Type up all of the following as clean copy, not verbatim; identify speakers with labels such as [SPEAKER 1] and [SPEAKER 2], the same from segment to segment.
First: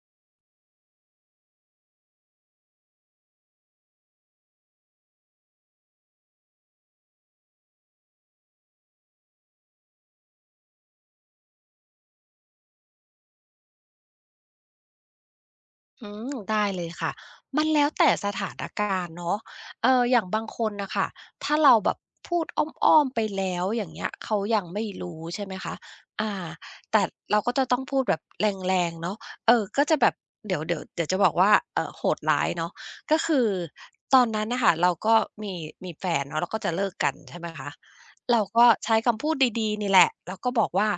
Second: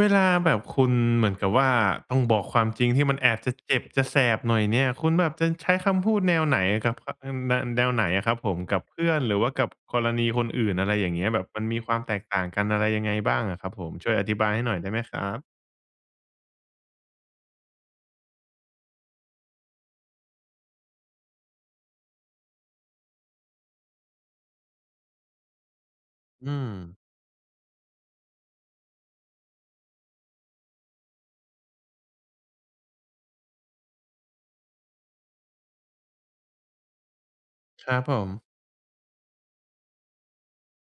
[SPEAKER 1] เวลาแบบคุณเหมือนกับว่าต้องบอกความจริงที่มันแอบจะเจ็บจะแสบหน่อยเนี่ยคุณแบบจะใช้คำพูดแนวไหนกับคอืมแนแนวไหนอะครับผมกับเพื่อนหรือว่ากับกรณีคนอื่นอะไรอย่างเงี้ยแบบมันมีความแตกต่างกันอะไรยังไงบ้างอะครับผมช่วยอธิบายให้หน่อยได้ไหมครับ
[SPEAKER 2] ได้เลยค่ะมันแล้วแต่สถานการณ์เนาะอย่างบางคนน่ะค่ะถ้าเราแบบพูดอ้อมๆไปแล้วอย่างเงี้ย เขายังไม่รู้ใช่ไหมคะอ่า
[SPEAKER 1] อืม
[SPEAKER 2] แต่เราก็จะต้องพูดแบบแรงๆเนาะเออก็จะแบบเดี๋ยวจะบอกว่าโหดร้ายเนาะก็คือตอนนั้นน่ะค่ะเราก็มีมีแฟนเนาะแล้วก็จะเลิกกันใช่ไหมคะ
[SPEAKER 1] ครับผม
[SPEAKER 2] เราก็ใช้คำพูดดีๆนี่แหละแล้วก็บอกว่า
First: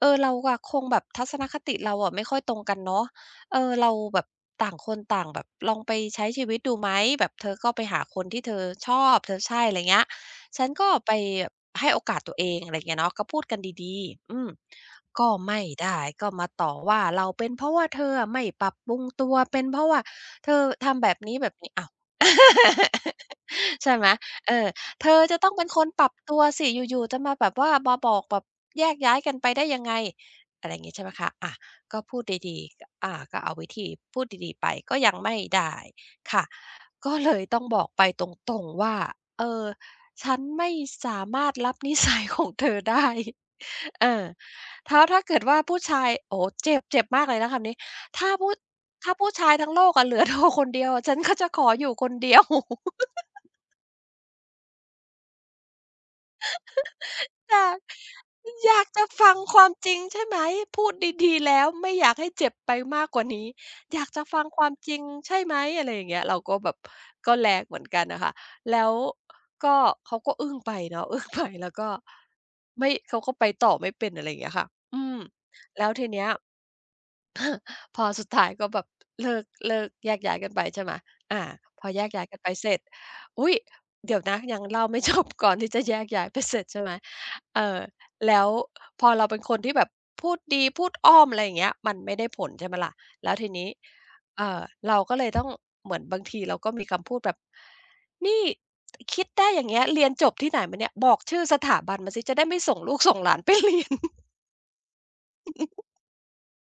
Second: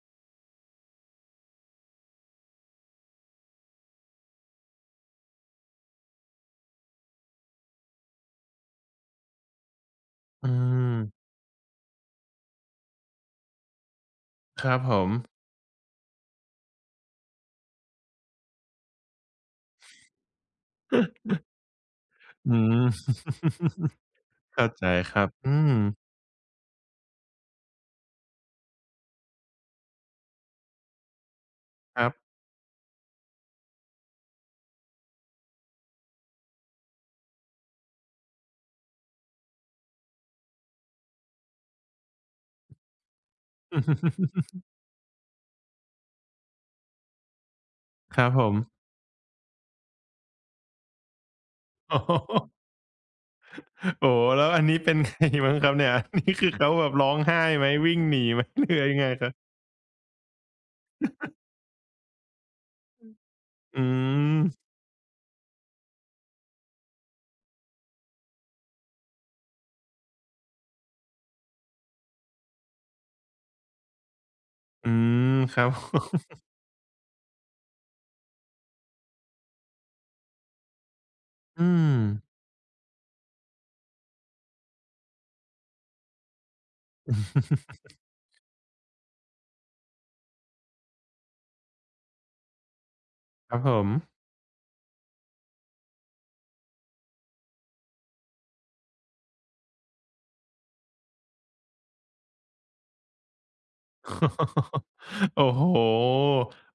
[SPEAKER 2] เออเราอะคงแบบทัศนคติเราอะไม่ค่อยตรงกันเนาะ เออเราแบบต่างคนต่างแบบลองไปใช้ชีวิตดูไหมแบบเธอก็ไปหาคนที่เธอชอบเธอใช่อะไรเงี้ย
[SPEAKER 1] อื
[SPEAKER 2] ฉันก็
[SPEAKER 1] ม
[SPEAKER 2] ไปแบบให้โอกาสตัวเองอะไรเงี้ยเนาะก็พูดกันดีๆอืม
[SPEAKER 1] ครับผม
[SPEAKER 2] ก็ไม่ได้ก็มาต่อว่าเราเป็นเพราะว่าเธออะไม่ปรับปรุงตัวเป็นเพราะว่าเธอทำแบบนี้ แบบนี้อ้าว
[SPEAKER 1] อืม
[SPEAKER 2] ใช่ ไหมเออ
[SPEAKER 1] เข้าใจ
[SPEAKER 2] เธ
[SPEAKER 1] ค
[SPEAKER 2] อ
[SPEAKER 1] รับ
[SPEAKER 2] จะต้
[SPEAKER 1] อื
[SPEAKER 2] องเป็น
[SPEAKER 1] ม
[SPEAKER 2] คนปรับตัวสิอยู่ๆจะมาแบบว่ามาบอกแบบแยกย้ายกันไปได้ยังไงอะไรอย่างงี้ใช่ไหมคะอา
[SPEAKER 1] ค
[SPEAKER 2] ก็
[SPEAKER 1] รับ
[SPEAKER 2] พูดดีๆกก็เอาวิธีพูดดีๆไปก็ยังไม่ได้ค่ะ ก็เลยต้องบอกไปตรงๆว่าเออฉันไม่สามารถรับนิสัยของเธอได้ เออ ถ้าเกิดว่าผู้ชายโอ้โฮเจ็บเจ็บมากเลยนะคำนี้
[SPEAKER 1] ครั
[SPEAKER 2] ถ้า
[SPEAKER 1] บผ
[SPEAKER 2] ผู้
[SPEAKER 1] ม
[SPEAKER 2] ถ้าผู้ชายทั้งโลกอะเหลือเธอคนเดียวฉันก็จะขออ ยู่
[SPEAKER 1] โอ
[SPEAKER 2] ค
[SPEAKER 1] โฮ
[SPEAKER 2] นเดียว
[SPEAKER 1] โอ้โฮแล้วอันนี้เป็นไงบ้างครับเนี่ย อันนี้คือเขาแบบร้องไห้
[SPEAKER 2] อ
[SPEAKER 1] ไหม
[SPEAKER 2] ยาก
[SPEAKER 1] วิ่งหนีไหมห
[SPEAKER 2] อ
[SPEAKER 1] รื
[SPEAKER 2] ยา
[SPEAKER 1] อ
[SPEAKER 2] ก
[SPEAKER 1] ยัง
[SPEAKER 2] จะ
[SPEAKER 1] ไงครั
[SPEAKER 2] ฟัง
[SPEAKER 1] บ
[SPEAKER 2] ความจริงใช่ไหมพูดดีๆแล้วไม่อยากให้เจ็บไปมากกว่านี้
[SPEAKER 1] อื
[SPEAKER 2] อยากจะ
[SPEAKER 1] ม
[SPEAKER 2] ฟังความจริงใช่ไหมอะไรอย่างเงี้ยเราก็แบบก็แรงเหมือนกันน่ะค่ะแล้วก็เขาก็อึ้งไปเนาะ อึ้งไปแล้วก็ไม่เขาก็ไปต่อไม่เป็นอะไรอย่างเงี้ยค่ะ
[SPEAKER 1] อื
[SPEAKER 2] อืม
[SPEAKER 1] มครับ
[SPEAKER 2] แล้วทีเนี้ย พอสุดท้ายก็แบบเลิกแยกย้ายกันไปใช่ไหมอา
[SPEAKER 1] อื
[SPEAKER 2] พอ
[SPEAKER 1] ม
[SPEAKER 2] แยกย้ายกันไปเสร็จอุ๊ยเดี๋ยวนะยังเล่าไม่จบก่อนที่จะแยกย้ายไปเสร็จใช่ไหมเอ่อ แล้วพอเราเป็นคนที่แบบพูดดีพูดอ้อมอะไรอย่างเงี้ยมันไม่ได้ผลใช่ไหมล่ะแล้วที
[SPEAKER 1] ครับ
[SPEAKER 2] นี้
[SPEAKER 1] ผม
[SPEAKER 2] เอ่อเราก็เลยต้องเหมือนบางทีเราก็มีคำพูดแบบนี่คิดได้อย่างเงี้ยเรียนจบที่ไหนมาเนี่ยบอกชื่อสถาบันมาสิจะได้ไม่ส่งลูกส่งหลานไปเรียน
[SPEAKER 1] โอ้โฮ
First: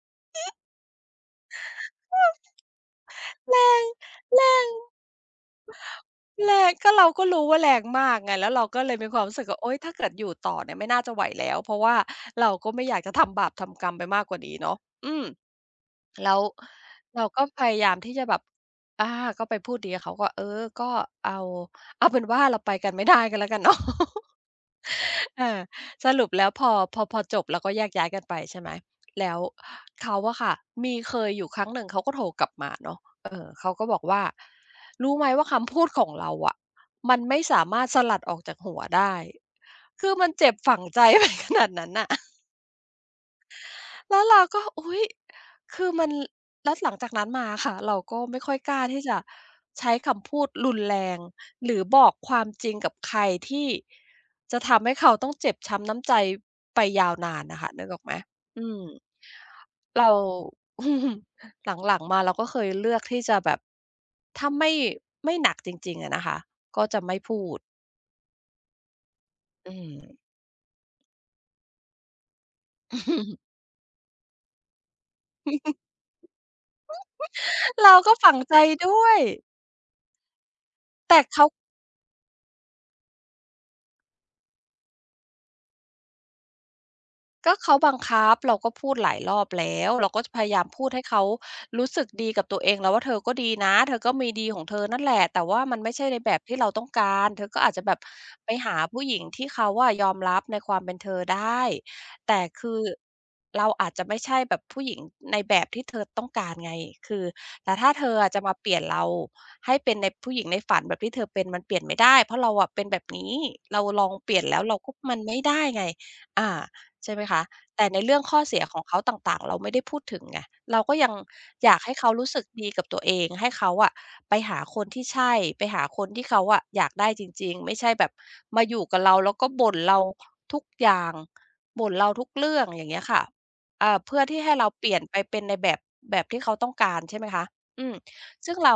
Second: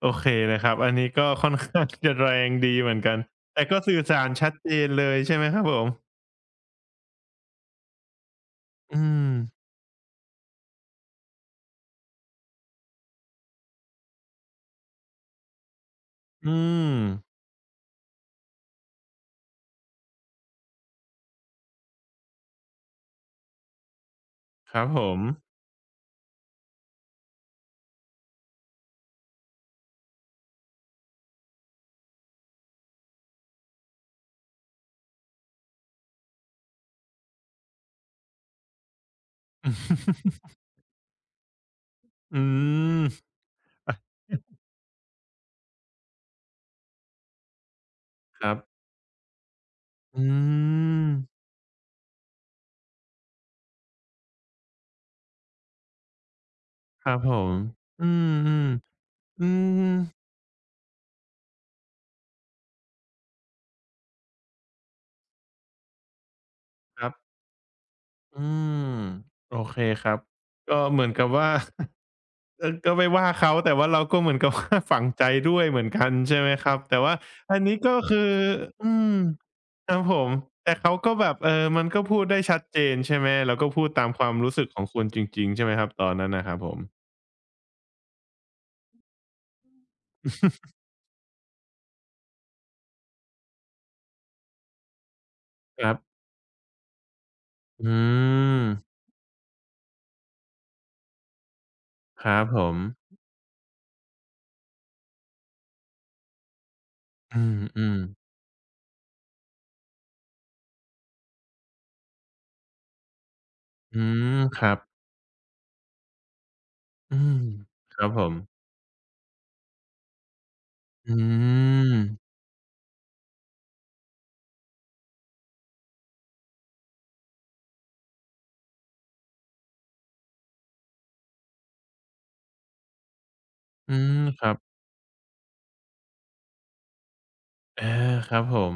[SPEAKER 1] โอเคเลยครับอันนี้ก็ค่อนข้าง จะ
[SPEAKER 2] เอ
[SPEAKER 1] แร
[SPEAKER 2] อ
[SPEAKER 1] งดีเหมือนกัน
[SPEAKER 2] แร
[SPEAKER 1] แต่ก็
[SPEAKER 2] ง
[SPEAKER 1] สื่อสาร
[SPEAKER 2] แร
[SPEAKER 1] ชัดเจ
[SPEAKER 2] ง
[SPEAKER 1] นเลยใช่ไหมครับผม
[SPEAKER 2] แรงก็เราก็รู้ว่าแรงมากไงแล้วเราก็เลย
[SPEAKER 1] อื
[SPEAKER 2] มีความ
[SPEAKER 1] ม
[SPEAKER 2] รู้สึกว่าโอ๊ยถ้าเกิดอยู่ต่อเนี่ยไม่น่าจะไหวแล้วเพราะว่าเราก็ไม่อยากจะทำบาปทำกรรมไปมากกว่านี้เนาะอืมแล้ว
[SPEAKER 1] อืม
[SPEAKER 2] เราก็พยายามที่จะแบบอาก็ไปพูดดีกับเขาก็เออก็เอาเอาเป็นว่าเราไปกันไม่ได้ก็แล้วกันเนาะ
[SPEAKER 1] ครับผม
[SPEAKER 2] เออสรุปแล้วพอจบเราก็แยกย้ายกันไปใช่ไหมแล้วเขาอะค่ะมีเคยอยู่ครั้งหนึ่งเขาก็โทรกลับมาเนาะเออเขาก็บอกว่ารู้ไหมว่าคำพูดของเราอะมันไม่สามารถสลัดออกจากหัวได้คือมันเจ็บ ฝังใจ ไปขนาดนั้นน่ะ
[SPEAKER 1] อืม อะ
[SPEAKER 2] แล้วเราก็อุ๊ยคือมันแล้วหลังจากนั้นมาค่ะ เราก็ไม่
[SPEAKER 1] ค
[SPEAKER 2] ค่
[SPEAKER 1] รั
[SPEAKER 2] อย
[SPEAKER 1] บ
[SPEAKER 2] กล้าที่จะใช้
[SPEAKER 1] อื
[SPEAKER 2] คำพูดรุนแร
[SPEAKER 1] ม
[SPEAKER 2] งหรือบอกความจริงกับใครที่จะทำให้เขาต้องเจ็บช้ำน้ำใจไป
[SPEAKER 1] ค
[SPEAKER 2] ยาว
[SPEAKER 1] รับผ
[SPEAKER 2] นาน
[SPEAKER 1] ม
[SPEAKER 2] น่ะค่ะนึกออกไหม
[SPEAKER 1] อืมอื
[SPEAKER 2] อื
[SPEAKER 1] ม
[SPEAKER 2] ม
[SPEAKER 1] อืม
[SPEAKER 2] เรา หลังๆมาเราก็เคยเลือกที่จะแบบถ้าไม่ไม่หนักจริงๆอะนะคะก็จะ
[SPEAKER 1] ครับ
[SPEAKER 2] ไม่พูด
[SPEAKER 1] อืมโอ
[SPEAKER 2] อื
[SPEAKER 1] เค
[SPEAKER 2] ม
[SPEAKER 1] ครับก็เหมือนกับว่า เออก็ไม่ว่าเขา แต่ว่าเราก็เหมือนกับว่า ฝังใจด้วยเหมือนกันใช่ไหมครับแต่ว่าอันนี้ก็
[SPEAKER 2] เราก็
[SPEAKER 1] คือ
[SPEAKER 2] ฝังใจ
[SPEAKER 1] อื
[SPEAKER 2] ด้ว
[SPEAKER 1] ม
[SPEAKER 2] ย
[SPEAKER 1] ครับผมแต่เขาก็
[SPEAKER 2] แต่
[SPEAKER 1] แบบ
[SPEAKER 2] เขา
[SPEAKER 1] เออมันก็พูดได้ชัดเจนใช่ไหมแล้วก็พูดตามความรู้สึกของคุณจริงๆใช่ไหมครับตอนนั้นนะครับผม
[SPEAKER 2] ก็เขาบังคับเราก็พูดหลายรอบแล้วเราก็จะพยายามพู ดให้เขารู้สึกดีกับตัวเองแล้วว่าเธอก็ดีนะเธอก็มีดีของเธอนั่นแหละแต่ว่ามัน
[SPEAKER 1] ค
[SPEAKER 2] ไม่
[SPEAKER 1] รั
[SPEAKER 2] ใช่ใน
[SPEAKER 1] บ
[SPEAKER 2] แบบที่เราต้องการเธอก็อาจจะ
[SPEAKER 1] อื
[SPEAKER 2] แบบไป
[SPEAKER 1] ม
[SPEAKER 2] หาผู้หญิงที่เขาอะยอมรับในความเป็นเธอได้
[SPEAKER 1] ครั
[SPEAKER 2] แต่
[SPEAKER 1] บผ
[SPEAKER 2] คื
[SPEAKER 1] ม
[SPEAKER 2] อเราอาจจะไม่ใช่แบบผู้หญิงในแบบที่เธอต้องการไงคือ
[SPEAKER 1] อืม
[SPEAKER 2] แต่
[SPEAKER 1] อื
[SPEAKER 2] ถ้า
[SPEAKER 1] ม
[SPEAKER 2] เธออะจะมาเปลี่ยนเราให้เป็นในผู้หญิงในฝันแบบที่เธอเป็นมันเปลี่ยนไม่ได้เพราะเราอะเป็นแบบนี้เราล
[SPEAKER 1] อื
[SPEAKER 2] องเปลี่
[SPEAKER 1] ม
[SPEAKER 2] ยนแล้
[SPEAKER 1] ค
[SPEAKER 2] ว
[SPEAKER 1] รั
[SPEAKER 2] เรา
[SPEAKER 1] บ
[SPEAKER 2] ก็มันไม่ได้ไงอา ใช่
[SPEAKER 1] อื
[SPEAKER 2] ไหม
[SPEAKER 1] ม
[SPEAKER 2] คะแต่
[SPEAKER 1] ค
[SPEAKER 2] ใน
[SPEAKER 1] รับ
[SPEAKER 2] เรื่อ
[SPEAKER 1] ผ
[SPEAKER 2] ง
[SPEAKER 1] ม
[SPEAKER 2] ข้อเสียของเขาต่างๆเราไม่ได้พูดถึงไงเราก็ยั
[SPEAKER 1] อื
[SPEAKER 2] งอยากให้
[SPEAKER 1] ม
[SPEAKER 2] เขารู้สึกดีกับตัวเองให้เขาอะไปหาคนที่ใช่ไปหาคนที่เขาอะอยากได้จริงๆไม่ใช่แบบมาอยู่กับเราแล้วก็บ่นเราทุกอย่างบ่นเราทุกเรื่องอย่างเงี้ยค่ะ
[SPEAKER 1] อืม
[SPEAKER 2] เพื่อที่
[SPEAKER 1] ครั
[SPEAKER 2] ให้
[SPEAKER 1] บ
[SPEAKER 2] เราเปลี่ยนไปเป็นในแบบแบบที่เขาต้องการใช่ไหมคะอื
[SPEAKER 1] อา
[SPEAKER 2] ม
[SPEAKER 1] ครับ
[SPEAKER 2] ซึ่
[SPEAKER 1] ผ
[SPEAKER 2] ง
[SPEAKER 1] ม
[SPEAKER 2] เรา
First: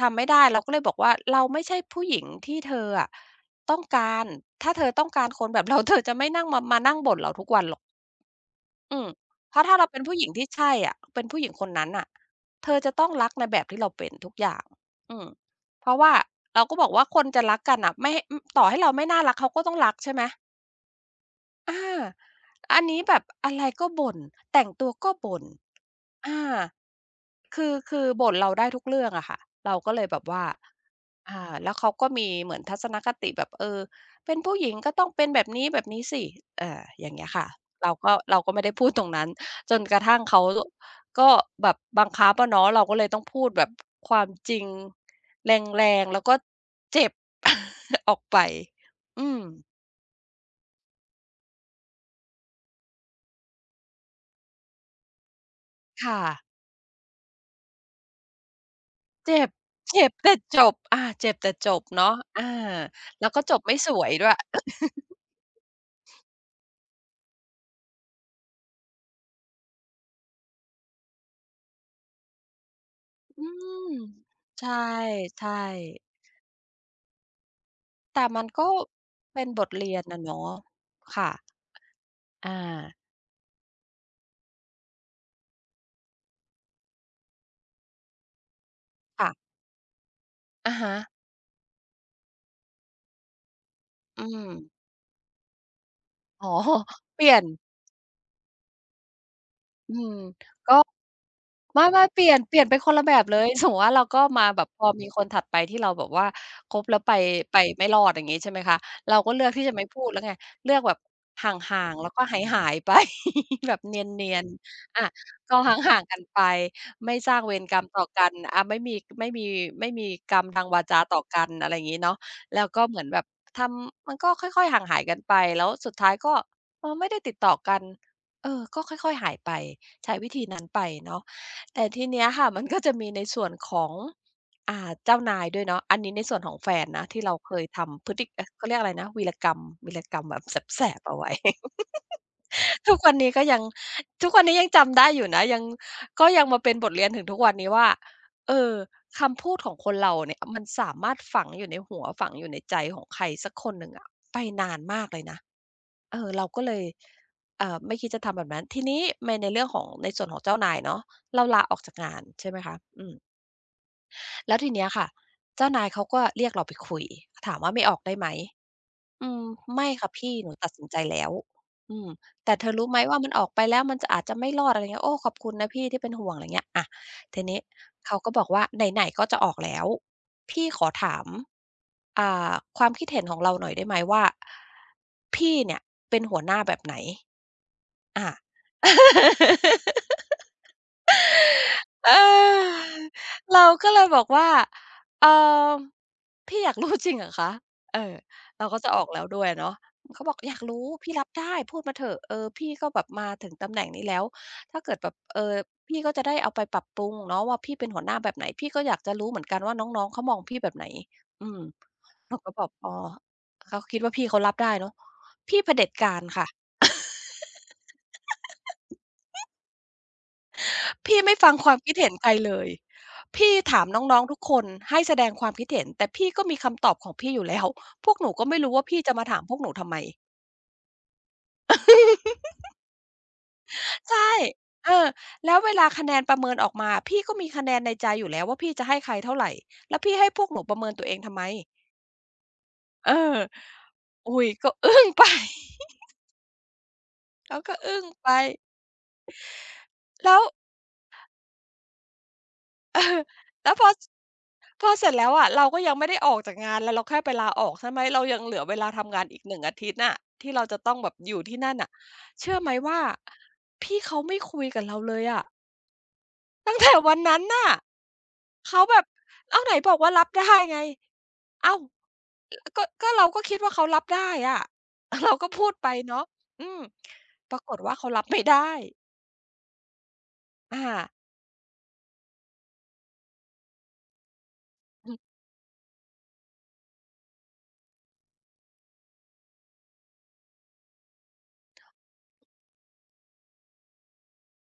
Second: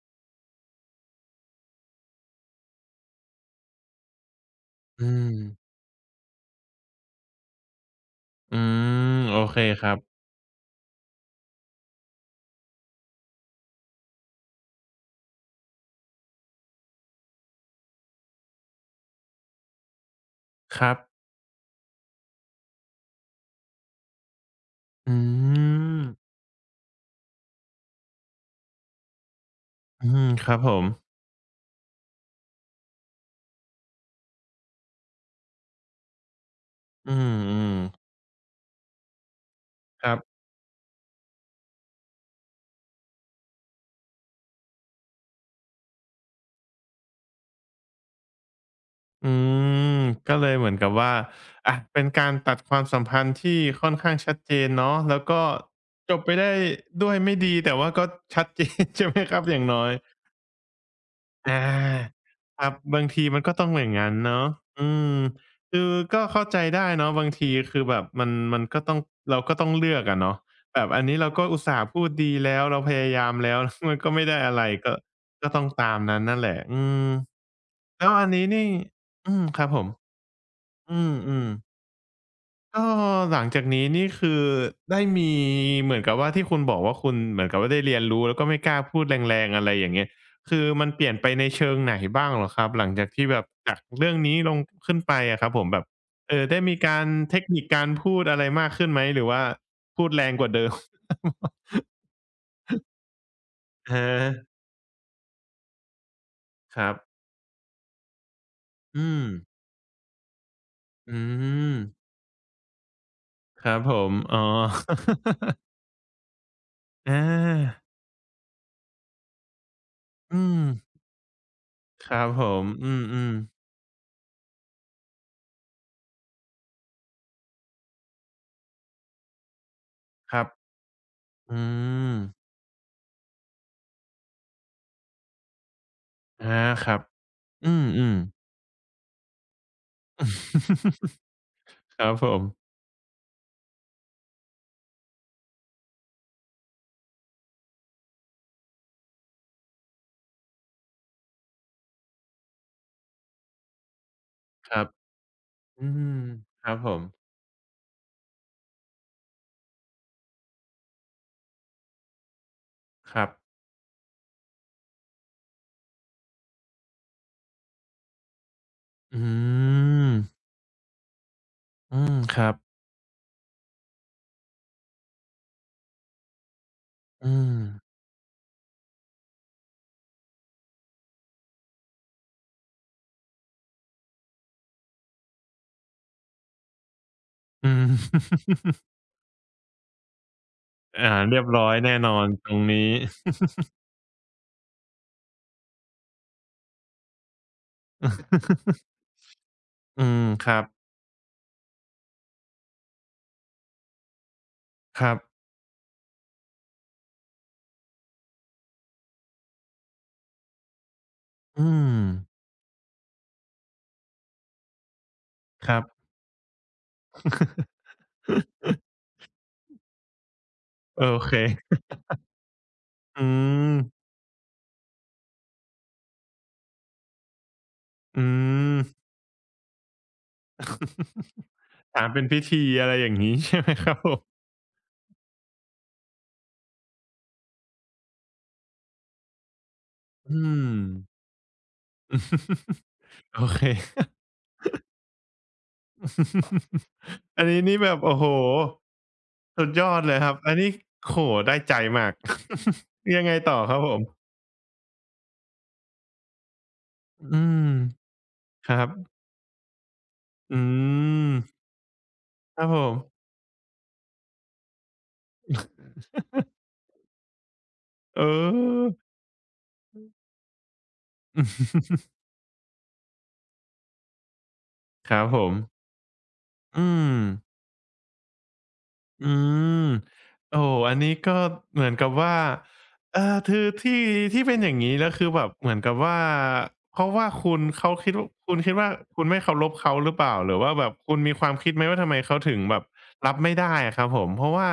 [SPEAKER 2] ทำไม่ได้เราก็เลยบอกว่าเราไม่ใช่ผู้หญิงที่เธออะ ต้องการถ้าเธอต้
[SPEAKER 1] อื
[SPEAKER 2] องการ
[SPEAKER 1] ม
[SPEAKER 2] คนแบบ เราเธอจะไม่นั่งมานั่งบ่นเราทุกวันหรอก
[SPEAKER 1] อื
[SPEAKER 2] อืม
[SPEAKER 1] มโอ
[SPEAKER 2] เพ
[SPEAKER 1] เค
[SPEAKER 2] ราะถ้า
[SPEAKER 1] ค
[SPEAKER 2] เรา
[SPEAKER 1] รับ
[SPEAKER 2] เป็นผู้หญิงที่ใช่อะเป็นผู้หญิงคนนั้นน่ะเธอจะต้องรักในแบบที่เราเป็นทุกอย่างอืมเพราะว่าเราก็บอกว่าคนจะรักกันน่ะไม่ต่อให้เราไม่น่ารักเขาก็ต้องรักใช่ไหม
[SPEAKER 1] ครับ
[SPEAKER 2] อาอันนี้แบบอะไรก็บ่นแต่งตัวก็
[SPEAKER 1] อื
[SPEAKER 2] บ่น
[SPEAKER 1] ม
[SPEAKER 2] อา คือบ่นเราได้ทุกเรื่องอะค่ะเราก็เล
[SPEAKER 1] อื
[SPEAKER 2] ยแบบ
[SPEAKER 1] ม
[SPEAKER 2] ว่า
[SPEAKER 1] ครับผม
[SPEAKER 2] แล้วเขาก็มีเหมือนทัศนคติแบบเป็นผู้หญิงก็ต้องเป็นแบบนี้แบบนี้สิเอ่าอ
[SPEAKER 1] อื
[SPEAKER 2] ย่างเงี้ยค่ะ
[SPEAKER 1] ม
[SPEAKER 2] เรา
[SPEAKER 1] ๆ
[SPEAKER 2] ก็เราก็ไม่ได้พูดตรงนั้นจนกระ
[SPEAKER 1] ครั
[SPEAKER 2] ทั่ง
[SPEAKER 1] บ
[SPEAKER 2] เขาก็แบบบังคับอะเนาะเราก็เลยต้องพูดแบบความจริงแรงๆแล้วก็เจ็บ ออกไป
[SPEAKER 1] อื
[SPEAKER 2] อืม
[SPEAKER 1] ม ก็เลยเหมือนกับว่าอะเป็นการตัดความสัมพันธ์ที่ค่อนข้างชัดเจนเนาะแล้วก็จ
[SPEAKER 2] ค่ะ
[SPEAKER 1] บไปได้ด้วยไม่ดีแต่ว่าก็ชัด เจนใช่ไหมครั
[SPEAKER 2] เจ็
[SPEAKER 1] บ
[SPEAKER 2] บ
[SPEAKER 1] อย่างน้อย
[SPEAKER 2] เจ็บแต่จบอาเจ็บแต่
[SPEAKER 1] อา
[SPEAKER 2] จบเนาะอา
[SPEAKER 1] ครับบางที
[SPEAKER 2] แล้ว
[SPEAKER 1] มั
[SPEAKER 2] ก็
[SPEAKER 1] น
[SPEAKER 2] จ
[SPEAKER 1] ก็
[SPEAKER 2] บ
[SPEAKER 1] ต้อง
[SPEAKER 2] ไม่
[SPEAKER 1] อ
[SPEAKER 2] ส
[SPEAKER 1] ย่าง
[SPEAKER 2] วย
[SPEAKER 1] งั้น
[SPEAKER 2] ด้วย
[SPEAKER 1] เนาะอืมคือก็เข้าใจได้เนาะบางทีคือแบบมันมันก็ต้องเราก็ต้องเลือกอะเนาะแบบอันนี้เราก็อุตส่าห์พูดดีแล้วเราพยายาม
[SPEAKER 2] อื
[SPEAKER 1] แล้ว
[SPEAKER 2] ม
[SPEAKER 1] มันก็ไม่ได้อะไร
[SPEAKER 2] ใช่
[SPEAKER 1] ก็ก็
[SPEAKER 2] ใช่
[SPEAKER 1] ต้องตามนั้นนั่นแหละอืมแล้ว
[SPEAKER 2] แต่
[SPEAKER 1] อัน
[SPEAKER 2] มั
[SPEAKER 1] นี้
[SPEAKER 2] นก็
[SPEAKER 1] นี่อื
[SPEAKER 2] เป็
[SPEAKER 1] ม
[SPEAKER 2] น
[SPEAKER 1] ค
[SPEAKER 2] บ
[SPEAKER 1] รับ
[SPEAKER 2] ท
[SPEAKER 1] ผม
[SPEAKER 2] เรียนอะเนาะ
[SPEAKER 1] อื
[SPEAKER 2] ค่ะ
[SPEAKER 1] มๆ
[SPEAKER 2] อา
[SPEAKER 1] ก็หลังจากนี้นี่คือได้มีเหมือนกับว่าที่คุณบอกว่าคุณเหมือนกับว่าได้เรียนรู้แล้วก็ไม่กล้าพูดแ
[SPEAKER 2] ค่ะ
[SPEAKER 1] รงๆอะไรอย่างเงี้ยคือ
[SPEAKER 2] อะ
[SPEAKER 1] มัน
[SPEAKER 2] ฮะ
[SPEAKER 1] เปลี่ยนไปในเชิงไหนบ้างเหรอครับหลังจากที่แบบจากเรื่อง
[SPEAKER 2] อื
[SPEAKER 1] นี้
[SPEAKER 2] ม
[SPEAKER 1] ลงขึ้นไปอะครับผมแบบ
[SPEAKER 2] อ๋อ
[SPEAKER 1] ได้มีกา ร
[SPEAKER 2] เปลี่
[SPEAKER 1] เท
[SPEAKER 2] ยน
[SPEAKER 1] คนิคการพูดอะไรมากขึ้นไหมหรือว่า
[SPEAKER 2] อื
[SPEAKER 1] พูด
[SPEAKER 2] ม
[SPEAKER 1] แรงกว่าเดิม
[SPEAKER 2] ก็ ไม่เปลี่ยนไปคนละแบบเลย สมมุติ
[SPEAKER 1] อะ
[SPEAKER 2] ว่าเรา
[SPEAKER 1] ฮะ
[SPEAKER 2] ก็มาแบบพอมีคนถัดไปที่เราแบบว่าค
[SPEAKER 1] ค
[SPEAKER 2] บ
[SPEAKER 1] รับ
[SPEAKER 2] แล้วไปไม่รอดอย่างงี้ใช่ไหมคะ
[SPEAKER 1] อื
[SPEAKER 2] เรา
[SPEAKER 1] ม
[SPEAKER 2] ก็เลือกที่จะไม่พูดแล้วไงเลือกแบบ
[SPEAKER 1] อื
[SPEAKER 2] ห
[SPEAKER 1] ม
[SPEAKER 2] ่างๆแล้วก็หายๆไป
[SPEAKER 1] ค
[SPEAKER 2] แบ
[SPEAKER 1] รับ
[SPEAKER 2] บ
[SPEAKER 1] ผ
[SPEAKER 2] เ
[SPEAKER 1] ม
[SPEAKER 2] นี
[SPEAKER 1] อ๋
[SPEAKER 2] ย
[SPEAKER 1] อ
[SPEAKER 2] นๆอาก็ ห่างๆกันไปไม่สร้างเวรกร
[SPEAKER 1] อา
[SPEAKER 2] รมต่อกันอาไม่มีไม่มีกรร
[SPEAKER 1] อื
[SPEAKER 2] มทา
[SPEAKER 1] ม
[SPEAKER 2] งวาจาต่อกันอะไรอย่างงี้
[SPEAKER 1] ค
[SPEAKER 2] เนาะ
[SPEAKER 1] รับผ
[SPEAKER 2] แล้
[SPEAKER 1] ม
[SPEAKER 2] วก็
[SPEAKER 1] อื
[SPEAKER 2] เหมือนแบบ
[SPEAKER 1] มๆ
[SPEAKER 2] ทำมันก็ค่อยๆห่างหายกันไปแล้วสุดท้ายก็ไม่ได้ติดต่อกันเออก็ค่อยๆหายไป ใช้วิ
[SPEAKER 1] ค
[SPEAKER 2] ธี
[SPEAKER 1] รับ
[SPEAKER 2] นั้นไปเนาะ
[SPEAKER 1] อื
[SPEAKER 2] แต่ที
[SPEAKER 1] ม
[SPEAKER 2] เนี้ยค่ะ มันก็จะมีในส่วนของเจ้านายด้วยเนาะอันนี้ในส่วนของ
[SPEAKER 1] อา
[SPEAKER 2] แฟน
[SPEAKER 1] ครับ
[SPEAKER 2] นะที่เราเคย
[SPEAKER 1] อืม
[SPEAKER 2] ทำ
[SPEAKER 1] อื
[SPEAKER 2] พฤ
[SPEAKER 1] ม
[SPEAKER 2] ติเอ๊ะเขาเรียกอะไรนะวีรกรรมวีรกรรมแบบแสบๆเอา ไว้
[SPEAKER 1] ครับผม
[SPEAKER 2] ทุกวันนี้ก็ยังทุกวันนี้ยังจำได้อยู่นะยังก็ยังมาเป็นบทเรียนถึงทุกวันนี้ว่าเออคำพูดของคนเราเนี่ยมันสามารถฝังอยู่ในหัวฝังอยู่ในใจของใครสักคนหนึ่งอะไป
[SPEAKER 1] ค
[SPEAKER 2] นาน
[SPEAKER 1] รับ
[SPEAKER 2] มากเลยนะ
[SPEAKER 1] อื
[SPEAKER 2] เอ
[SPEAKER 1] ม
[SPEAKER 2] อเราก็
[SPEAKER 1] ค
[SPEAKER 2] เล
[SPEAKER 1] รับ
[SPEAKER 2] ย
[SPEAKER 1] ผม
[SPEAKER 2] ไม่คิดจะทำแบบนั้นทีนี้ในเรื่องของในส่วนของเจ้านายเนาะเราลาออกจากงานใช่ไหมคะอื
[SPEAKER 1] ค
[SPEAKER 2] ม
[SPEAKER 1] รับ
[SPEAKER 2] แล้วทีเนี้ยค่ะเจ้านายเขาก็เรียกเราไปคุยถามว่าไม่ออกได้ไหม
[SPEAKER 1] อื
[SPEAKER 2] อืมไม่ค่ะ
[SPEAKER 1] ม
[SPEAKER 2] พี่หนูตัดสินใจแล้ว
[SPEAKER 1] อื
[SPEAKER 2] อืม
[SPEAKER 1] มครั
[SPEAKER 2] แต่
[SPEAKER 1] บ
[SPEAKER 2] เธอรู้ไหมว่ามันออกไปแล้วมันจะอาจจะไม่รอดอะไรเงี้ยโอ้ขอบคุณนะพี่ที่เป็นห่วงอะไรเงี้ยอะ
[SPEAKER 1] อื
[SPEAKER 2] ที
[SPEAKER 1] ม
[SPEAKER 2] นี้ เขาก็บอกว่าไหนๆก็จะออกแล้วพี่ขอถามอ่าความคิดเห็นของเราหน่อยได้ไหมว่าพี่เนี่ยเป็นหัวหน้าแบบไหน
[SPEAKER 1] อืม
[SPEAKER 2] อา
[SPEAKER 1] อาเรียบร้อยแน่
[SPEAKER 2] เ
[SPEAKER 1] นอนตรง
[SPEAKER 2] อ
[SPEAKER 1] นี้
[SPEAKER 2] อเราก็เลยบอกว่าเอ่อพี่อยากรู้จริงเหรอคะเออเราก็จะ ออกแล้วด้วยอะเนาะ
[SPEAKER 1] อื
[SPEAKER 2] เขา
[SPEAKER 1] ม
[SPEAKER 2] บอก
[SPEAKER 1] ค
[SPEAKER 2] อยา
[SPEAKER 1] รั
[SPEAKER 2] ก
[SPEAKER 1] บ
[SPEAKER 2] รู้ พี่รับได้พูดมาเถอะเออพี่ก็แบบมาถึงตำแหน่งนี้แล้ว ถ้าเกิด
[SPEAKER 1] ค
[SPEAKER 2] แบ
[SPEAKER 1] รั
[SPEAKER 2] บ
[SPEAKER 1] บ
[SPEAKER 2] พี่ก็จะได้เอาไปปรับปรุงเนาะว่าพี่เป็นหัวหน้าแบบไหน พี่ก็อยากจะรู้เหมือนกันว่าน้องๆเขามองพี่แบบไหนอืม
[SPEAKER 1] อืม
[SPEAKER 2] เราก็บอกอ๋อเขาคิดว่าพี่เขารับได้เนาะพี่เผ
[SPEAKER 1] ครับ
[SPEAKER 2] ด็จการค่ะ
[SPEAKER 1] โอ
[SPEAKER 2] พี่
[SPEAKER 1] เค
[SPEAKER 2] ไม่ฟังความคิดเห็นใครเลย
[SPEAKER 1] อื
[SPEAKER 2] พี่
[SPEAKER 1] ม
[SPEAKER 2] ถามน้องๆทุกคนให้แสดงความคิดเห็นแต่พี่ก็มีคำตอบของพี่อยู่แล้ว พวก
[SPEAKER 1] อื
[SPEAKER 2] หนูก็ไม่รู้
[SPEAKER 1] ม
[SPEAKER 2] ว่าพี่จะมาถามพวกหนูทำไม
[SPEAKER 1] ถามเป็นพิธีอะไรอย่างนี้ใช่ไหมครับผ
[SPEAKER 2] ใช่
[SPEAKER 1] ม
[SPEAKER 2] เออแล้วเวลาคะแนนประเมินออกมาพี่ก็มีคะแนนในใจอยู่แล้วว่าพี่จะให้ใครเท่าไรแล้วพี่ให้พ
[SPEAKER 1] อื
[SPEAKER 2] วกหนูประ
[SPEAKER 1] ม
[SPEAKER 2] เมินตัวเองทำไม เออ
[SPEAKER 1] โอเค
[SPEAKER 2] อุ๊ยก็อึ้งไป
[SPEAKER 1] อัน
[SPEAKER 2] เขา
[SPEAKER 1] นี้
[SPEAKER 2] ก็
[SPEAKER 1] นี่แบ
[SPEAKER 2] อึ้
[SPEAKER 1] บ
[SPEAKER 2] ง
[SPEAKER 1] โอ้โห
[SPEAKER 2] ไป
[SPEAKER 1] สุดยอดเลยครับ
[SPEAKER 2] แล้ว
[SPEAKER 1] อันนี้โอ้โฮได้ใจมาก
[SPEAKER 2] เอ อ
[SPEAKER 1] ยังไงต่อ
[SPEAKER 2] แล้
[SPEAKER 1] ค
[SPEAKER 2] ว
[SPEAKER 1] รับ
[SPEAKER 2] พอ
[SPEAKER 1] ผม
[SPEAKER 2] พอเสร็จแล้วอะเราก็ยังไม่ได้ออกจากงานแล้วเราแค่ไป
[SPEAKER 1] อื
[SPEAKER 2] ลาอ
[SPEAKER 1] ม
[SPEAKER 2] อกใช่ไหมเรายังเหลือ
[SPEAKER 1] ค
[SPEAKER 2] เว
[SPEAKER 1] รั
[SPEAKER 2] ลา
[SPEAKER 1] บ
[SPEAKER 2] ทำงานอีก1อาทิตย์น่ะที่
[SPEAKER 1] อื
[SPEAKER 2] เราจะต้องแบบ
[SPEAKER 1] ม
[SPEAKER 2] อยู่ที่นั่นน่ะเชื่
[SPEAKER 1] ค
[SPEAKER 2] อ
[SPEAKER 1] รับ
[SPEAKER 2] ไหม
[SPEAKER 1] ผม
[SPEAKER 2] ว่าพี่เขาไม่คุยกับเราเลยอะตั้งแต่วันนั้นน่ะ
[SPEAKER 1] เอ
[SPEAKER 2] เขา
[SPEAKER 1] อ
[SPEAKER 2] แบบอ้าวไหนบอกว่ารับได้ไงอ้าวก็เราก็คิดว่าเขารับได้อะ
[SPEAKER 1] ครั บ
[SPEAKER 2] เรา
[SPEAKER 1] ผ
[SPEAKER 2] ก็
[SPEAKER 1] ม
[SPEAKER 2] พูดไปเนาะอืม
[SPEAKER 1] อืม
[SPEAKER 2] ปรากฏว่าเขารับไม่ได้
[SPEAKER 1] อืมโอ้โฮอันนี้
[SPEAKER 2] อา
[SPEAKER 1] ก็เหมือนกับว่าเออทือที่ที่เป็นอย่างงี้แล้
[SPEAKER 2] อื
[SPEAKER 1] ว
[SPEAKER 2] ม
[SPEAKER 1] คือแบบเหมือนกับว่าเพราะว่าคุณเขาคิดว่าคุณคิดว่าคุณไม่เคารพเขาหรือเปล่าหรือว่าแบบคุณมีความคิดไหมว่าทำไมเขาถึงแบบรับไม่ได้อะครับผมเพราะว่า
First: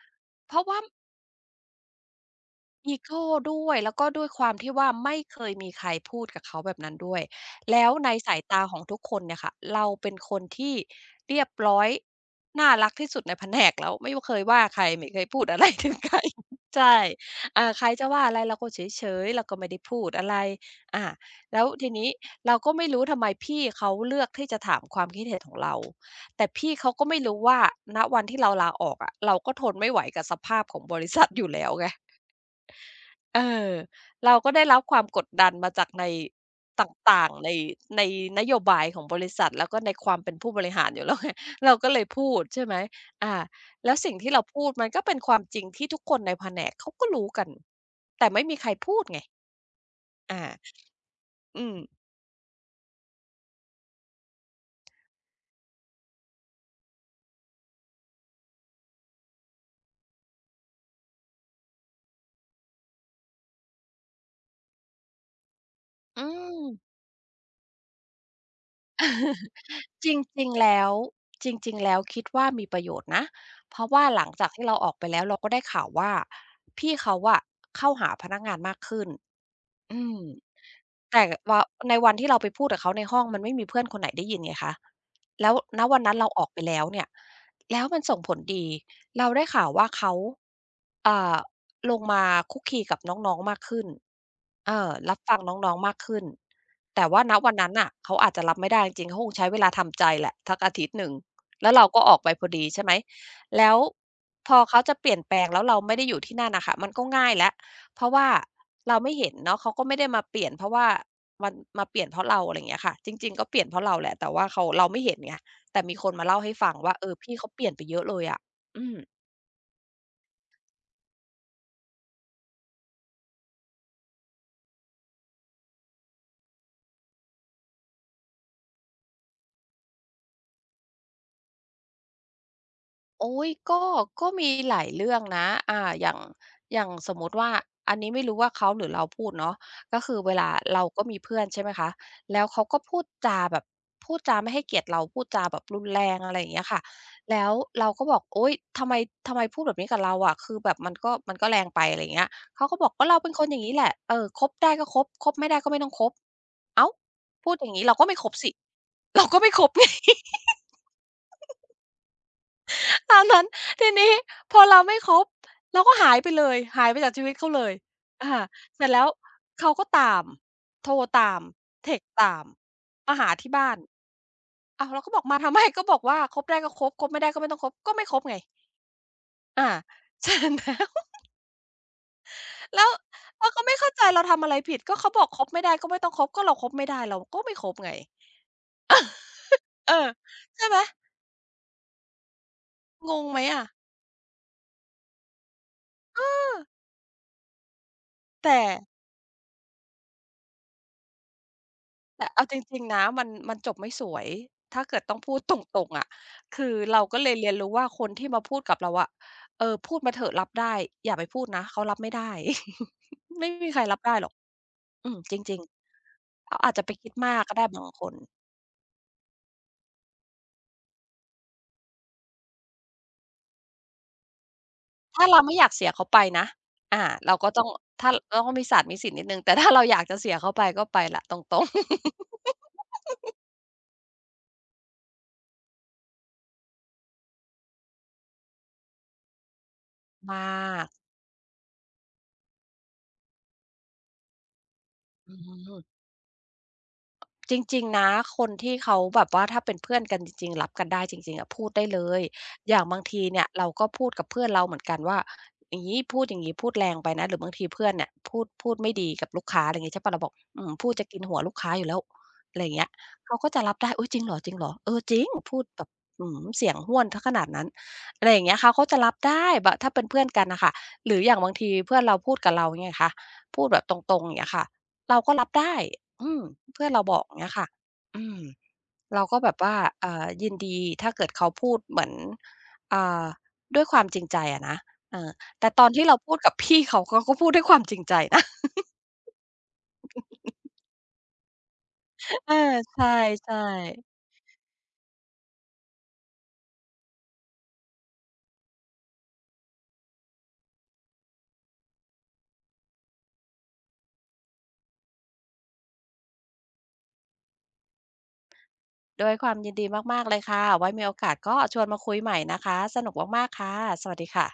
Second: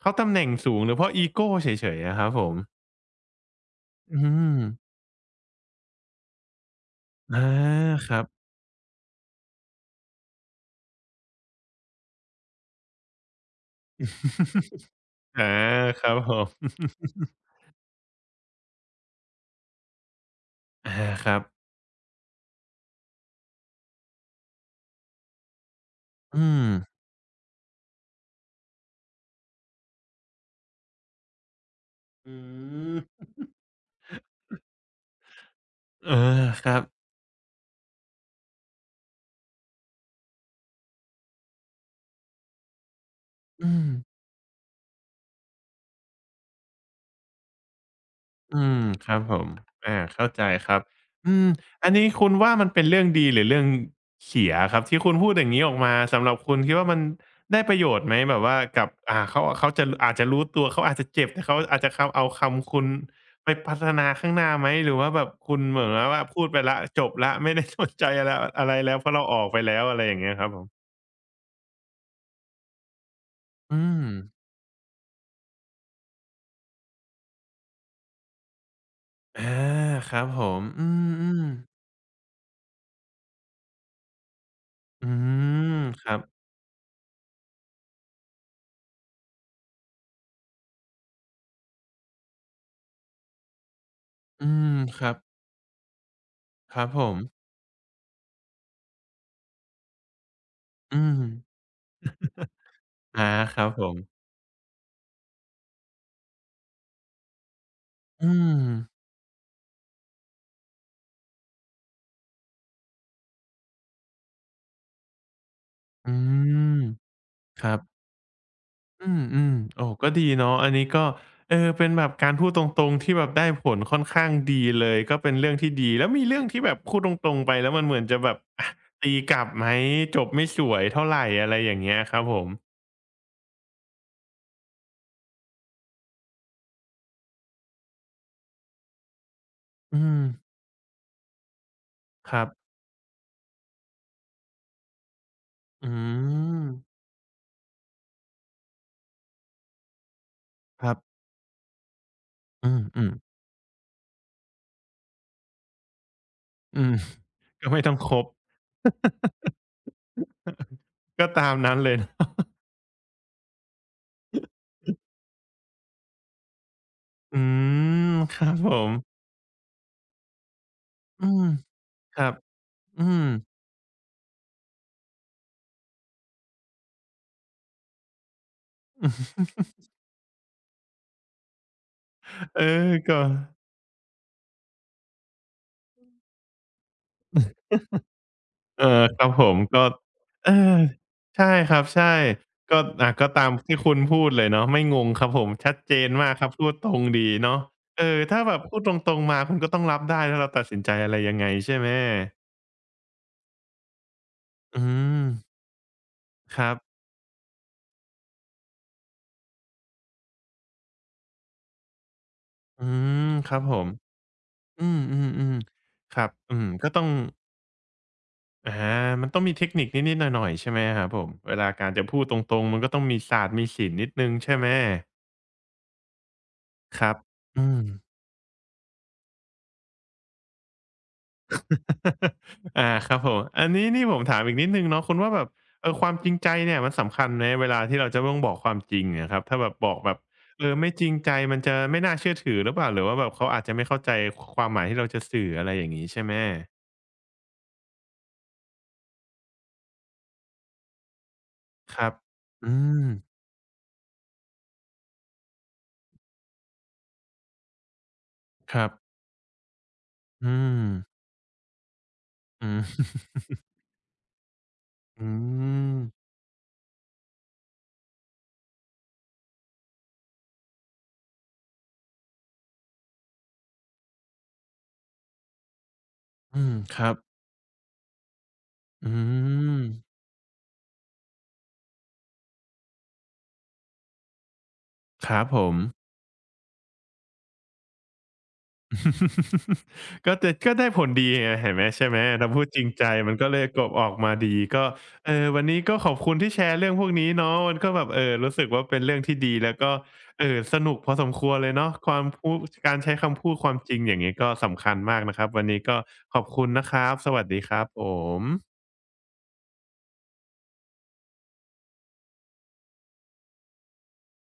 [SPEAKER 1] เขาตำแหน่ง
[SPEAKER 2] เพราะ
[SPEAKER 1] สู
[SPEAKER 2] ว่า
[SPEAKER 1] งหรือเพราะอีโกเฉยๆอะครับผม
[SPEAKER 2] อีโกด้วยแล้วก็
[SPEAKER 1] อื
[SPEAKER 2] ด้วยความ
[SPEAKER 1] ม
[SPEAKER 2] ที่ว่าไม่เคยมีใครพูดกับเขาแบบนั้นด้วย
[SPEAKER 1] อา
[SPEAKER 2] แล้วใน
[SPEAKER 1] ครับ
[SPEAKER 2] สายตาของทุกคนเนี่ยค่ะเราเป็นคนที่เรียบร้อยน่ารักที่สุดในแผนกแล้วไม่เคยว่าใครไม่เคยพู
[SPEAKER 1] อา
[SPEAKER 2] ดอะไรถึง
[SPEAKER 1] ครั
[SPEAKER 2] ใค
[SPEAKER 1] บ
[SPEAKER 2] ร
[SPEAKER 1] ผ ม
[SPEAKER 2] ใช่ อ่าใครจะว่าอะไรเราก็เฉยๆเราก็ไม่ได้พูดอะไร
[SPEAKER 1] อา
[SPEAKER 2] อ่า
[SPEAKER 1] ครับ
[SPEAKER 2] แล้วทีนี้เราก็ไม่รู้ทำไมพี่เขาเลือกที่จะถามความคิดเห็นของเราแต่
[SPEAKER 1] อืม
[SPEAKER 2] พี่เขาก็ไม่รู้ว่าณวันที่เราลาออกอะเราก็ทนไม่ไหวกับสภาพของบริษัทอยู่แล้วไง
[SPEAKER 1] อืม
[SPEAKER 2] เออเราก็ได้รับความกดดันมาจากใน
[SPEAKER 1] เออครั
[SPEAKER 2] ต
[SPEAKER 1] บ
[SPEAKER 2] ่างๆในนโยบายของบริษัทแล้วก็ในความเป็นผู้บริหารอยู่ แล้วไงเราก็เลยพูดใช่ไหมอา
[SPEAKER 1] อืม
[SPEAKER 2] แล้วสิ่งที่เราพูดมันก็เป็นความจริงที่ทุกคนในแผนกเขาก็รู้กันแต่ไม่มี
[SPEAKER 1] อื
[SPEAKER 2] ใคร
[SPEAKER 1] ม
[SPEAKER 2] พูด
[SPEAKER 1] ครั
[SPEAKER 2] ไง
[SPEAKER 1] บผมอาเข้า
[SPEAKER 2] อา
[SPEAKER 1] ใจครับอืม
[SPEAKER 2] อืม
[SPEAKER 1] อันนี้คุณว่ามันเป็นเรื่องดีหรือเรื่องเสียครับที่คุณพูดอย่างงี้ออกมาสำหรับคุณคิดว่ามันได้ประโยชน์ไหมแบบว่ากับอ่าเขาเขาจะอาจจะรู้ตัวเขาอาจจะเจ็บแต่เขาอาจจะคำเอาคำคุณไปพัฒนาข้างหน้าไหมหรือว่าแบบคุณเหมือนกับว่า
[SPEAKER 2] อื
[SPEAKER 1] พูดไป
[SPEAKER 2] ม
[SPEAKER 1] แล้วจบแล้วไม่ได้สนใจอะไรอะไรแล้วเพราะเราออกไปแล้วอะไร
[SPEAKER 2] จ
[SPEAKER 1] อย่างเงี้ยค
[SPEAKER 2] ริ
[SPEAKER 1] รั
[SPEAKER 2] ง
[SPEAKER 1] บผ
[SPEAKER 2] ๆ
[SPEAKER 1] ม
[SPEAKER 2] แล้วจริงๆแล้วคิดว่ามีประโยชน์นะเพ
[SPEAKER 1] อื
[SPEAKER 2] ราะว่า
[SPEAKER 1] ม
[SPEAKER 2] หลังจากที่เราออกไปแล้วเราก็ได้ข่าวว่าพี่เขาอะเข้าหาพนักงานมากขึ้น
[SPEAKER 1] อา
[SPEAKER 2] อื
[SPEAKER 1] ค
[SPEAKER 2] ม
[SPEAKER 1] รับผมอื
[SPEAKER 2] แต่
[SPEAKER 1] ม
[SPEAKER 2] ว่า
[SPEAKER 1] ๆ
[SPEAKER 2] ในวันที่เราไปพูดกับเขาในห้องมันไม่มีเพื่อนคนไหนได้ยินไงคะ
[SPEAKER 1] อื
[SPEAKER 2] แล้ว
[SPEAKER 1] ม
[SPEAKER 2] ณวัน
[SPEAKER 1] ครั
[SPEAKER 2] นั้น
[SPEAKER 1] บ
[SPEAKER 2] เราออกไปแล้วเนี่ยแล้วมันส่งผลดีเราได้ข่าวว่าเขาอ่าลงมาคลุกคลีกับน้องๆมากขึ้น
[SPEAKER 1] อื
[SPEAKER 2] เอ
[SPEAKER 1] ม
[SPEAKER 2] อ
[SPEAKER 1] ครั
[SPEAKER 2] รั
[SPEAKER 1] บ
[SPEAKER 2] บฟังน้องๆมากขึ้น
[SPEAKER 1] ครับผ
[SPEAKER 2] แต่
[SPEAKER 1] ม
[SPEAKER 2] ว่าณวันนั้นน่ะเขาอาจจะรับไม่ได้จริงๆเขาคงใช้เวลาทำใจแหละสักอาทิต
[SPEAKER 1] อื
[SPEAKER 2] ย์หนึ่ง
[SPEAKER 1] ม
[SPEAKER 2] แล้วเราก็ออกไปพอ ดีใช่ไหม
[SPEAKER 1] อาครั
[SPEAKER 2] แล้
[SPEAKER 1] บ
[SPEAKER 2] ว
[SPEAKER 1] ผม
[SPEAKER 2] พอเขาจะเปลี่ยนแปลงแล้วเราไม่ได้อยู่ที่นั่นน่ะค่ะมันก็ง่ายแล้ว เพราะว่า
[SPEAKER 1] อืม
[SPEAKER 2] เราไม่เห็นเนาะเขาก็ไม่ได้มาเปลี่ยนเพราะว่ามันมาเปลี่ยนเพราะเราอะไรอย่างเงี้ยค่ะจริงๆก็เปลี่ยนเพราะเราแหละแต่ว่าเขาเราไม่เห็นไงแต่มีค
[SPEAKER 1] อื
[SPEAKER 2] นมาเล่าให้ฟัง
[SPEAKER 1] ม
[SPEAKER 2] ว่าเออพี่เขาเป
[SPEAKER 1] ค
[SPEAKER 2] ลี่ย
[SPEAKER 1] รั
[SPEAKER 2] นไปเย
[SPEAKER 1] บ
[SPEAKER 2] อะเลยอะอืม
[SPEAKER 1] อืมๆโอ้ก็ดีเนาะอันนี้ก็เออเป็นแบบการพูดตรงๆที่แบบได้ผลค่อนข้างดีเลยก็เป็นเรื่องที่ดีแล้วมีเรื่องที่แบบพูดตรงๆไปแล้วมันเหมือนจะแบบอะตีกลับไหมจบไม่สวยเท่าไรอะไรอย่างเงี้ยครับผม
[SPEAKER 2] โอ๊ยก็มีหลายเรื่องนะอาอย่างสมมุติว่าอันนี้ไม่รู้ว่าเขาหรือเราพูดเนาะ
[SPEAKER 1] อื
[SPEAKER 2] ก็คือ
[SPEAKER 1] ม
[SPEAKER 2] เวลาเราก็มีเพื่อนใช่ไหมคะ
[SPEAKER 1] ค
[SPEAKER 2] แล้
[SPEAKER 1] รั
[SPEAKER 2] วเขา
[SPEAKER 1] บ
[SPEAKER 2] ก็พูดจาแบบพูดจาไม่ให้เกียรติเราพูดจาแบบรุ
[SPEAKER 1] อื
[SPEAKER 2] นแรงอะไรอย่างเงี้
[SPEAKER 1] ม
[SPEAKER 2] ยค่ะแล้วเราก็บอกโอ๊ยทำไมทำไมพูดแบบนี้กับเราอะคือแบบ
[SPEAKER 1] ค
[SPEAKER 2] มั
[SPEAKER 1] รั
[SPEAKER 2] น
[SPEAKER 1] บ
[SPEAKER 2] ก็มันก็แรงไปอะไรอย่างเงี้ยเขา
[SPEAKER 1] อ
[SPEAKER 2] ก็บอก
[SPEAKER 1] ื
[SPEAKER 2] ก็
[SPEAKER 1] ม
[SPEAKER 2] เราเป็นค
[SPEAKER 1] ๆ
[SPEAKER 2] นอย่างงี้แหละเออคบได้ก็คบคบไม่ได้ก็ไม่ต้องคบ
[SPEAKER 1] อื
[SPEAKER 2] อ้าว
[SPEAKER 1] ม
[SPEAKER 2] พูดอ
[SPEAKER 1] ก็
[SPEAKER 2] ย่าง
[SPEAKER 1] ไม่
[SPEAKER 2] งี้
[SPEAKER 1] ต้อ
[SPEAKER 2] เรา
[SPEAKER 1] ง
[SPEAKER 2] ก็
[SPEAKER 1] ค
[SPEAKER 2] ไม่ค
[SPEAKER 1] บ
[SPEAKER 2] บสิเราก็ไม่ คบ ไง
[SPEAKER 1] ก็ตามนั้นเลยนะ
[SPEAKER 2] ตามนั้นทีนี้พอเราไม่คบเราก็หายไปเลยหายไปจากชีวิต
[SPEAKER 1] อื
[SPEAKER 2] เขาเลย
[SPEAKER 1] ม
[SPEAKER 2] อา
[SPEAKER 1] ครับผ
[SPEAKER 2] เสร็จ
[SPEAKER 1] ม
[SPEAKER 2] แล้วเขาก็ตามโทร
[SPEAKER 1] อื
[SPEAKER 2] ตาม
[SPEAKER 1] ม
[SPEAKER 2] เทกซ์
[SPEAKER 1] ครับ
[SPEAKER 2] ตาม
[SPEAKER 1] อื
[SPEAKER 2] มา
[SPEAKER 1] ม
[SPEAKER 2] หาที่บ้านอ้าวเราก็บอกมาทำไมก็บอกว่าคบได้ก็คบคบไม่ได้ก็ไม่ต้องคบก็ไม่คบไงอา เสร็จแล้ว
[SPEAKER 1] เอ
[SPEAKER 2] แล้
[SPEAKER 1] อ
[SPEAKER 2] ว
[SPEAKER 1] ก็
[SPEAKER 2] เราก็ไม่เข้าใจเราทำอะไรผิดก็เขาบอกคบไม่ได้ก็ไม่ต้องคบก็เราคบไม่ได้เราก็ไม่คบไง
[SPEAKER 1] เออครับผม ก็
[SPEAKER 2] เออ
[SPEAKER 1] เออ
[SPEAKER 2] ใช่ไหม
[SPEAKER 1] ใช่ครับใช่ก็อ่า
[SPEAKER 2] งง
[SPEAKER 1] ก็
[SPEAKER 2] ไหม
[SPEAKER 1] ตาม
[SPEAKER 2] อะ
[SPEAKER 1] ที่คุณพูดเลยเนาะไม่งงครับผมชัดเจนมากครับ
[SPEAKER 2] เอ
[SPEAKER 1] พูด
[SPEAKER 2] อ
[SPEAKER 1] ตรงดีเนาะเออถ้าแบบ
[SPEAKER 2] แต่
[SPEAKER 1] พูดตรงๆมาคุณก็ต้องรับได้ถ้าเราตัดสินใจอะไรยังไงใช่ไหม
[SPEAKER 2] แต่เอาจริงๆนะมันจบไม่สวยถ้า
[SPEAKER 1] อื
[SPEAKER 2] เกิดต้อง
[SPEAKER 1] ม
[SPEAKER 2] พูดตรงๆอะ
[SPEAKER 1] ค
[SPEAKER 2] คื
[SPEAKER 1] รั
[SPEAKER 2] อ
[SPEAKER 1] บ
[SPEAKER 2] เราก็เลยเรียนรู้ว่าคนที่มาพูดกับเราอะเออพูดมาเถอะรับได้อย่าไปพูดนะเขารับไม่ได้
[SPEAKER 1] อืม
[SPEAKER 2] ไม่
[SPEAKER 1] ครับ
[SPEAKER 2] มี
[SPEAKER 1] ผ
[SPEAKER 2] ใคร
[SPEAKER 1] ม
[SPEAKER 2] รับได้หรอก
[SPEAKER 1] อื
[SPEAKER 2] อืมจ
[SPEAKER 1] ม
[SPEAKER 2] ริง
[SPEAKER 1] ๆๆครับ
[SPEAKER 2] ๆ
[SPEAKER 1] อื
[SPEAKER 2] เขา
[SPEAKER 1] ม
[SPEAKER 2] อาจจะ
[SPEAKER 1] ก็
[SPEAKER 2] ไป
[SPEAKER 1] ต้อง
[SPEAKER 2] คิดมากก็ได้บางคน
[SPEAKER 1] อามันต้องมีเทคนิคนิดๆหน่อยๆใช่ไหมครับผมเวลาการจะพูดตรงๆมันก็ต้องมีศาสตร์มีศิลป์นิดหนึ่งใช่ไหม
[SPEAKER 2] ถ้าเราไม่อยากเสียเขาไปนะ
[SPEAKER 1] ค
[SPEAKER 2] อา
[SPEAKER 1] รับ
[SPEAKER 2] เราก็ต้อ
[SPEAKER 1] อื
[SPEAKER 2] ง
[SPEAKER 1] ม
[SPEAKER 2] ถ้าเราก็มีศาสตร์มีศีลนิดหนึ่งแต่ถ้าเราอยากจะเสียเขาไปก็ไปแหละตรง
[SPEAKER 1] อาครับผมอันนี้นี่ผมถามอีกนิดหนึ่งเนาะคุณว่าแบบเออความจริงใจเนี่ยมันสำคัญไหมเวลาที่เราจะต้องบอกความจริงอะครับถ้าแบบบอกแบบ
[SPEAKER 2] ๆม
[SPEAKER 1] เอ
[SPEAKER 2] า
[SPEAKER 1] อ
[SPEAKER 2] ก
[SPEAKER 1] ไม่จริงใจมันจะไม่น่าเชื่อถือหรือเปล่าหรือว่าแบบเขาอาจจะไม่เข้าใจความหมายที่เราจะ
[SPEAKER 2] อื
[SPEAKER 1] สื่ออะไร
[SPEAKER 2] ม
[SPEAKER 1] อย่างนี้ใช่ไหม
[SPEAKER 2] จริงๆนะคนที่เขาแบบว่าถ้าเป็นเพื่อนกันจริงๆรับกันได้จริงๆอะพูดได้
[SPEAKER 1] ค
[SPEAKER 2] เล
[SPEAKER 1] รับ
[SPEAKER 2] ยอ
[SPEAKER 1] อื
[SPEAKER 2] ย่างบาง
[SPEAKER 1] ม
[SPEAKER 2] ทีเนี่ยเราก็พูดกับเพื่อนเราเหมือนกันว่าอย่างงี้พูดอย่างงี้พูดแรงไปนะหรือบางทีเพื่อนเนี่ยพูดพู
[SPEAKER 1] ค
[SPEAKER 2] ด
[SPEAKER 1] รั
[SPEAKER 2] ไม่
[SPEAKER 1] บ
[SPEAKER 2] ดีกับลูกค้าอะไรอย่างงี้ใช่เปล่าเราบอก
[SPEAKER 1] อื
[SPEAKER 2] อืม
[SPEAKER 1] ม
[SPEAKER 2] พูดจะกินหัวลูกค้าอยู่แล้วอะไร
[SPEAKER 1] อื
[SPEAKER 2] อย่าง
[SPEAKER 1] ม
[SPEAKER 2] เงี้ยเขา ก็จะรับได้อุ๊ยจริงเหรอจริงเหรอเออจริง
[SPEAKER 1] อื
[SPEAKER 2] พูดแบบ
[SPEAKER 1] ม
[SPEAKER 2] อื้อฮือเสียงห้วนเสียขนาดนั้นอะไรอย่างเงี้ยเขาก็จะรับได้แบบถ้าเป็นเพื่อนกันน่ะค่ะหรืออย่างบางทีเพื่อนเราพูดกับเราอย่างเงี้ยคะพูดแบบตรงๆอย่างเงี้ยค่ะ เราก็รับได้อืม
[SPEAKER 1] อืม
[SPEAKER 2] เพื่อน
[SPEAKER 1] ค
[SPEAKER 2] เรา
[SPEAKER 1] รั
[SPEAKER 2] บ
[SPEAKER 1] บ
[SPEAKER 2] อกเงี้ยค่ะอืม
[SPEAKER 1] อื
[SPEAKER 2] เราก็แบบว่า
[SPEAKER 1] ม
[SPEAKER 2] อ่ายินดีถ้าเกิดเขาพูดเหมือนอ่าด้วยความจริงใจอะนะเออ
[SPEAKER 1] ครับผ
[SPEAKER 2] แต่
[SPEAKER 1] ม
[SPEAKER 2] ตอนที่เราพูดกับพี่เขาเขาก็พูดด้วยความจริงใจนะ
[SPEAKER 1] ก็แต่ก็ได้ผลดีไงเห็นไหมใช่ไหม เรา
[SPEAKER 2] เออ
[SPEAKER 1] พูดจริง
[SPEAKER 2] ใช
[SPEAKER 1] ใจมันก็
[SPEAKER 2] ่
[SPEAKER 1] เลยกลบออก
[SPEAKER 2] ๆ
[SPEAKER 1] มาดีก็เออวันนี้ก็ขอบคุณที่แชร์เรื่องพวกนี้เนาะมันก็แบบเออรู้สึกว่าเป็นเรื่องที่ดีแล้วก็เออสนุกพอสมควรเลยเนาะความพูดการใช้คำพูดความจริงอย่างนี้ก็สำคัญมากนะครับวันนี้ก็ขอบคุณนะครับสวัสดีครับผม
[SPEAKER 2] ด้วยความยินดีมากๆเลยค่ะไว้มีโอกาสก็ชวนมาคุยใหม่นะคะสนุกมากๆค่ะสวัสดีค่ะ